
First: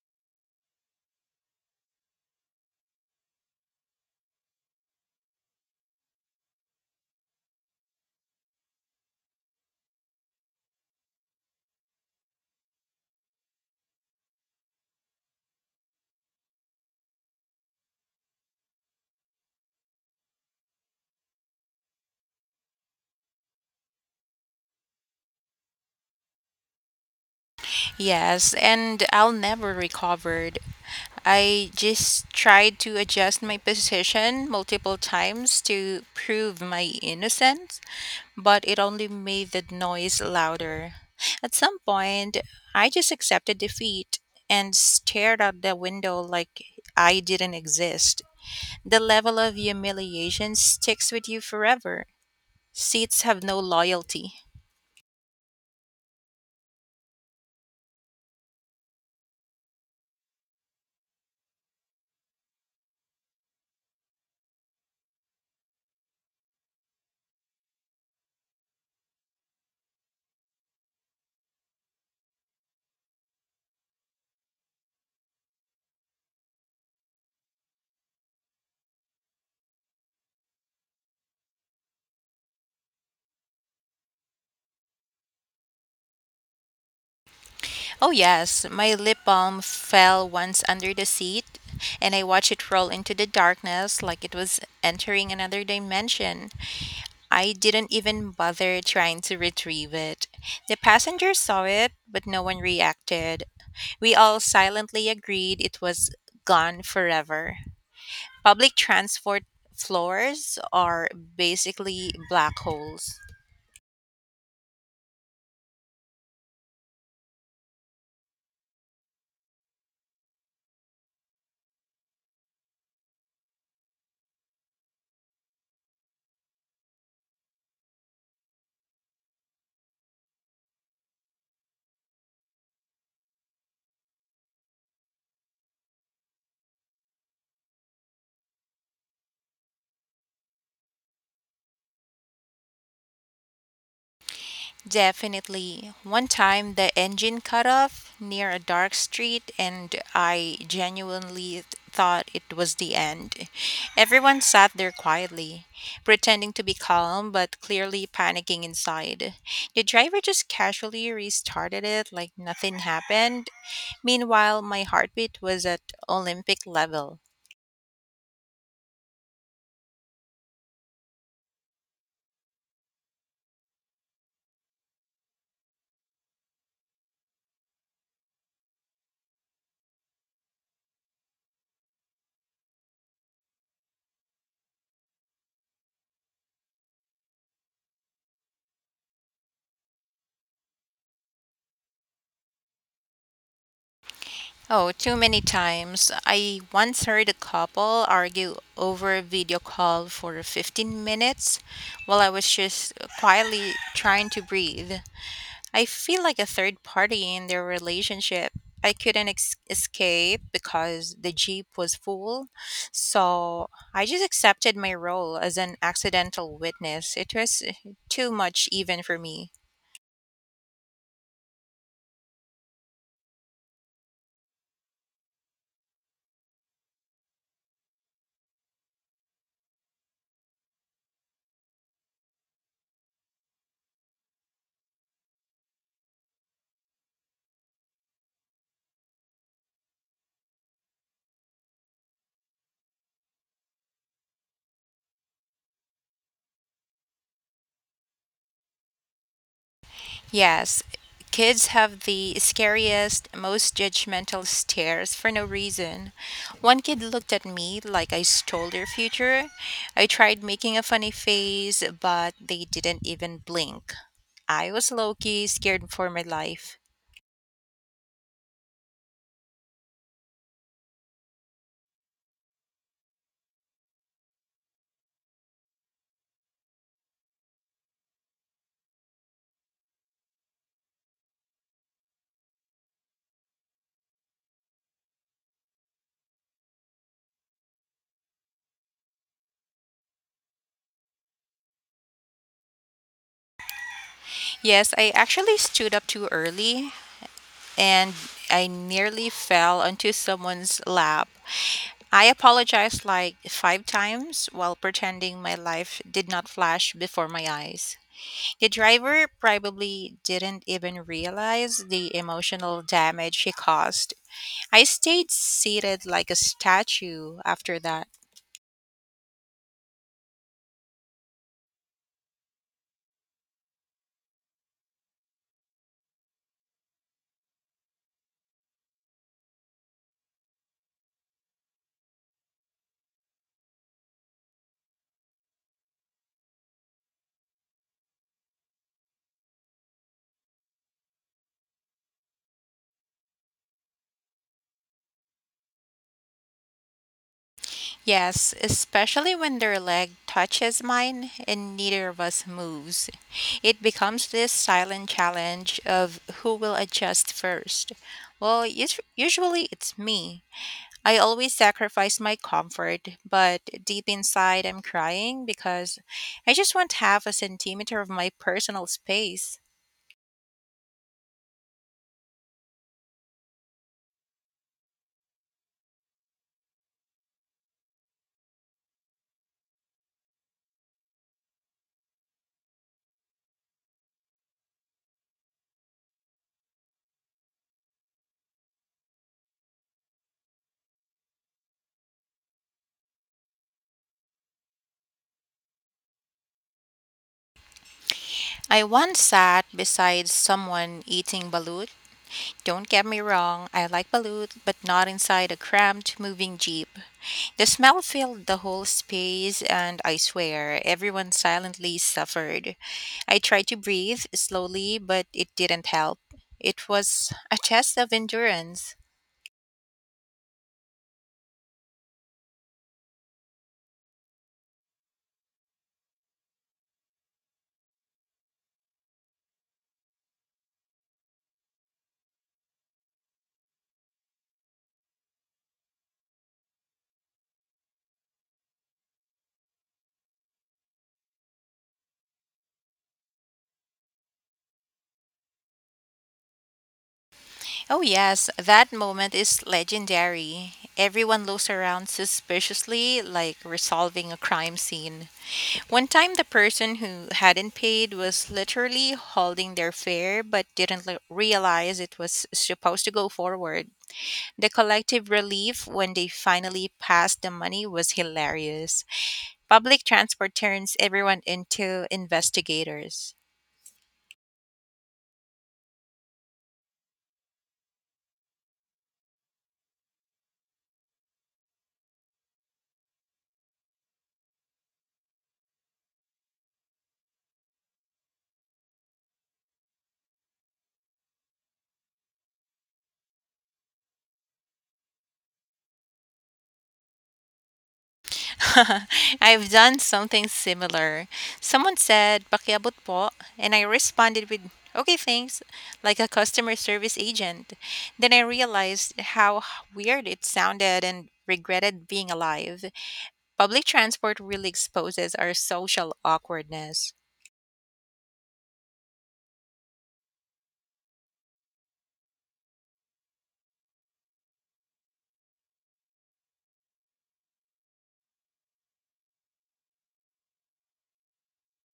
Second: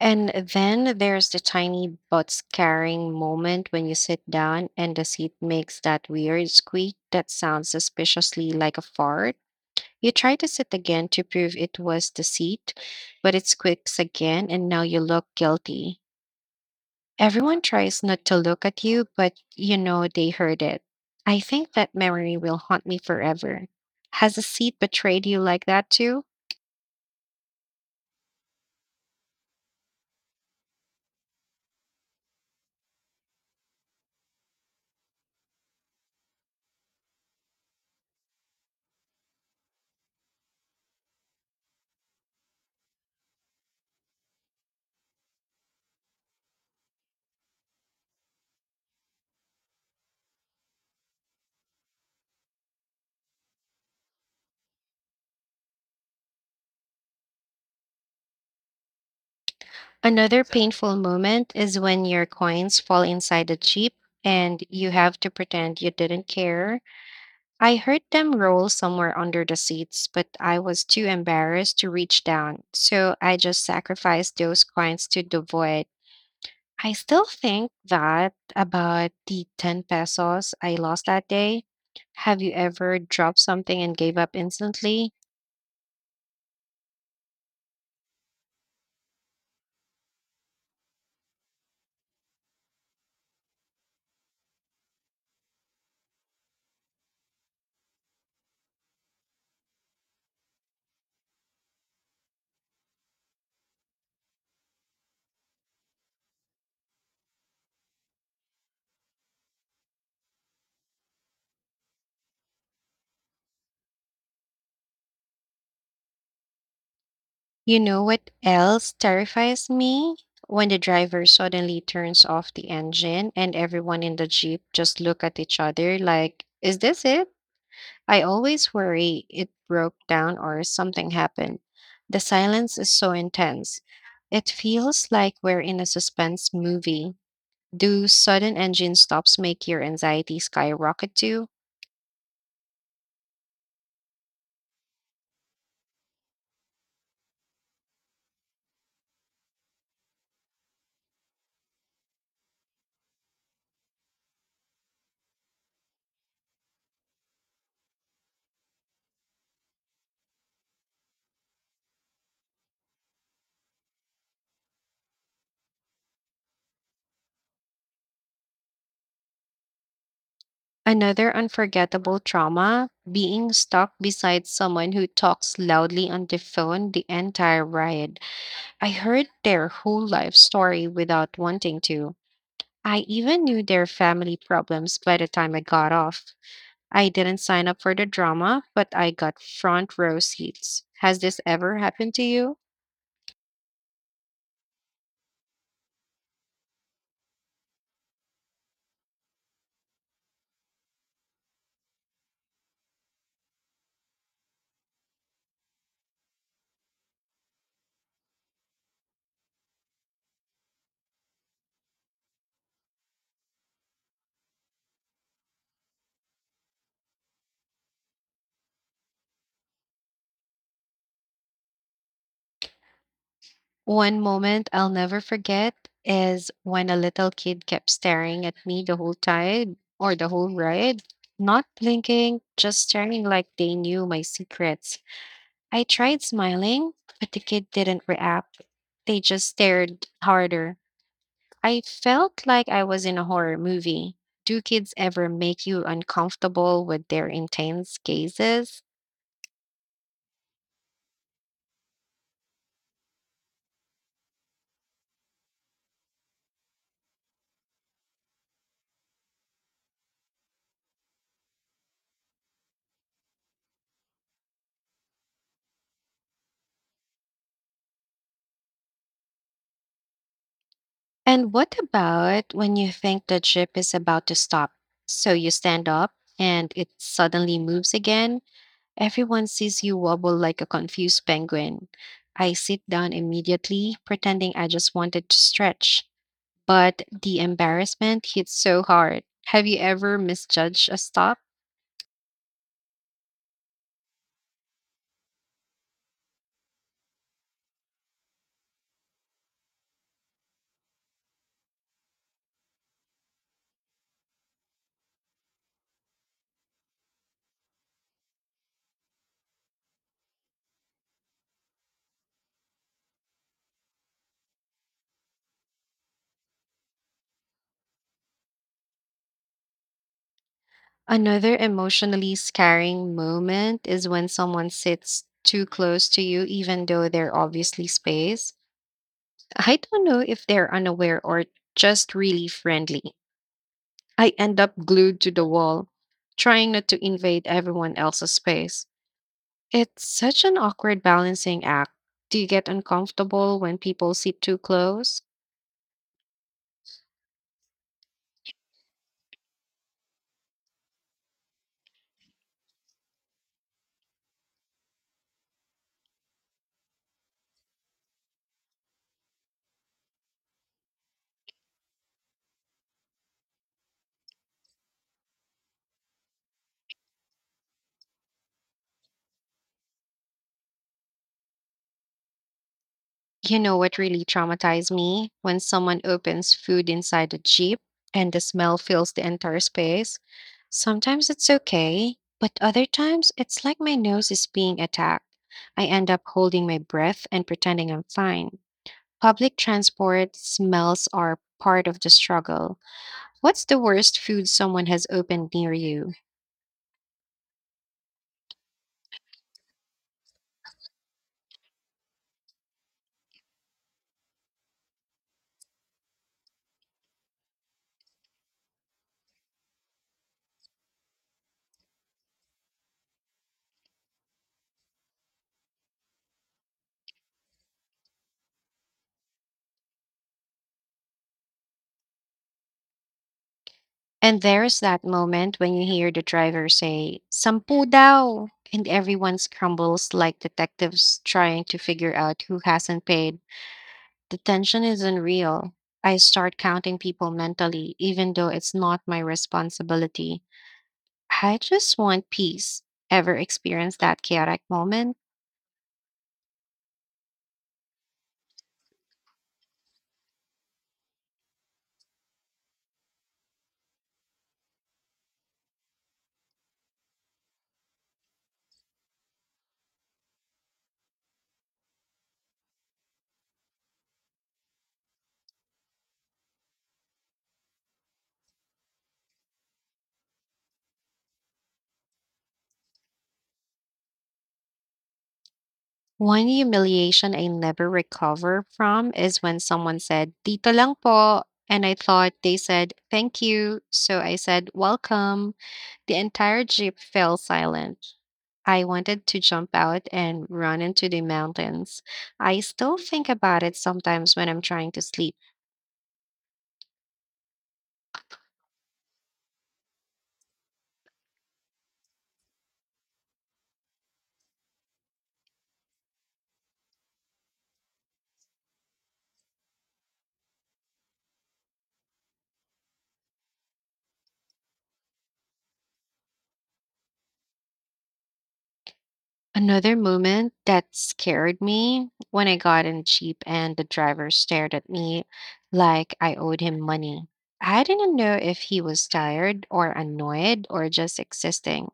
And then there's the tiny but scaring moment when you sit down and the seat makes that weird squeak that sounds suspiciously like a fart. You try to sit again to prove it was the seat, but it squeaks again and now you look guilty. Everyone tries not to look at you, but you know they heard it. I think that memory will haunt me forever. Has a seat betrayed you like that too? Yes, and I'll never recover. I just tried to adjust my position multiple times to prove my innocence, but it only made the noise louder. At some point, I just accepted defeat and stared out the window like I didn't exist. The level of humiliation sticks with you forever. Seats have no loyalty. Another painful moment is when your coins fall inside the jeep and you have to pretend you didn't care. I heard them roll somewhere under the seats, but I was too embarrassed to reach down, so I just sacrificed those coins to the void. I still think that about the ten pesos I lost that day. Have you ever dropped something and gave up instantly? Oh, yes, my lip balm fell once under the seat, and I watched it roll into the darkness like it was entering another dimension. I didn't even bother trying to retrieve it. The passengers saw it, but no one reacted. We all silently agreed it was gone forever. Public transport floors are basically black holes. You know what else terrifies me? When the driver suddenly turns off the engine and everyone in the Jeep just look at each other like, is this it? I always worry it broke down or something happened. The silence is so intense. It feels like we're in a suspense movie. Do sudden engine stops make your anxiety skyrocket too? Definitely. One time the engine cut off near a dark street, and I genuinely thought it was the end. Everyone sat there quietly, pretending to be calm but clearly panicking inside. The driver just casually restarted it like nothing happened. Meanwhile, my heartbeat was at Olympic level. Another unforgettable trauma being stuck beside someone who talks loudly on the phone the entire ride. I heard their whole life story without wanting to. I even knew their family problems by the time I got off. I didn't sign up for the drama, but I got front row seats. Has this ever happened to you? Oh, too many times. I once heard a couple argue over a video call for fifteen minutes while I was just quietly trying to breathe. I feel like a third party in their relationship. I couldn't ex- escape because the Jeep was full. So I just accepted my role as an accidental witness. It was uh, too much, even for me. One moment I'll never forget is when a little kid kept staring at me the whole time or the whole ride, not blinking, just staring like they knew my secrets. I tried smiling, but the kid didn't react. They just stared harder. I felt like I was in a horror movie. Do kids ever make you uncomfortable with their intense gazes? Yes, kids have the scariest, most judgmental stares for no reason. One kid looked at me like I stole their future. I tried making a funny face, but they didn't even blink. I was low key scared for my life. And what about when you think the ship is about to stop? So you stand up and it suddenly moves again. Everyone sees you wobble like a confused penguin. I sit down immediately, pretending I just wanted to stretch. But the embarrassment hits so hard. Have you ever misjudged a stop? Yes, I actually stood up too early and I nearly fell onto someone's lap. I apologized like five times while pretending my life did not flash before my eyes. The driver probably didn't even realize the emotional damage he caused. I stayed seated like a statue after that. Another emotionally scarring moment is when someone sits too close to you, even though they're obviously spaced. I don't know if they're unaware or just really friendly. I end up glued to the wall, trying not to invade everyone else's space. It's such an awkward balancing act. Do you get uncomfortable when people sit too close? Yes, especially when their leg touches mine and neither of us moves. It becomes this silent challenge of who will adjust first. Well, us- usually it's me. I always sacrifice my comfort, but deep inside I'm crying because I just want half a centimeter of my personal space. You know what really traumatized me? When someone opens food inside a Jeep and the smell fills the entire space. Sometimes it's okay, but other times it's like my nose is being attacked. I end up holding my breath and pretending I'm fine. Public transport smells are part of the struggle. What's the worst food someone has opened near you? I once sat beside someone eating balut. Don't get me wrong, I like balut, but not inside a cramped, moving jeep. The smell filled the whole space, and I swear everyone silently suffered. I tried to breathe slowly, but it didn't help. It was a test of endurance. And there's that moment when you hear the driver say, Sampu daw! And everyone scrambles like detectives trying to figure out who hasn't paid. The tension is unreal. I start counting people mentally, even though it's not my responsibility. I just want peace. Ever experience that chaotic moment? Oh, yes, that moment is legendary. Everyone looks around suspiciously, like resolving a crime scene. One time, the person who hadn't paid was literally holding their fare but didn't l- realize it was supposed to go forward. The collective relief when they finally passed the money was hilarious. Public transport turns everyone into investigators. One humiliation I never recover from is when someone said, Dito lang po. And I thought they said, thank you. So I said, welcome. The entire jeep fell silent. I wanted to jump out and run into the mountains. I still think about it sometimes when I'm trying to sleep. *laughs* I've done something similar. Someone said, Pakiabot po, and I responded with, okay, thanks, like a customer service agent. Then I realized how weird it sounded and regretted being alive. Public transport really exposes our social awkwardness. Another moment that scared me when I got in the Jeep and the driver stared at me like I owed him money. I didn't know if he was tired or annoyed or just existing.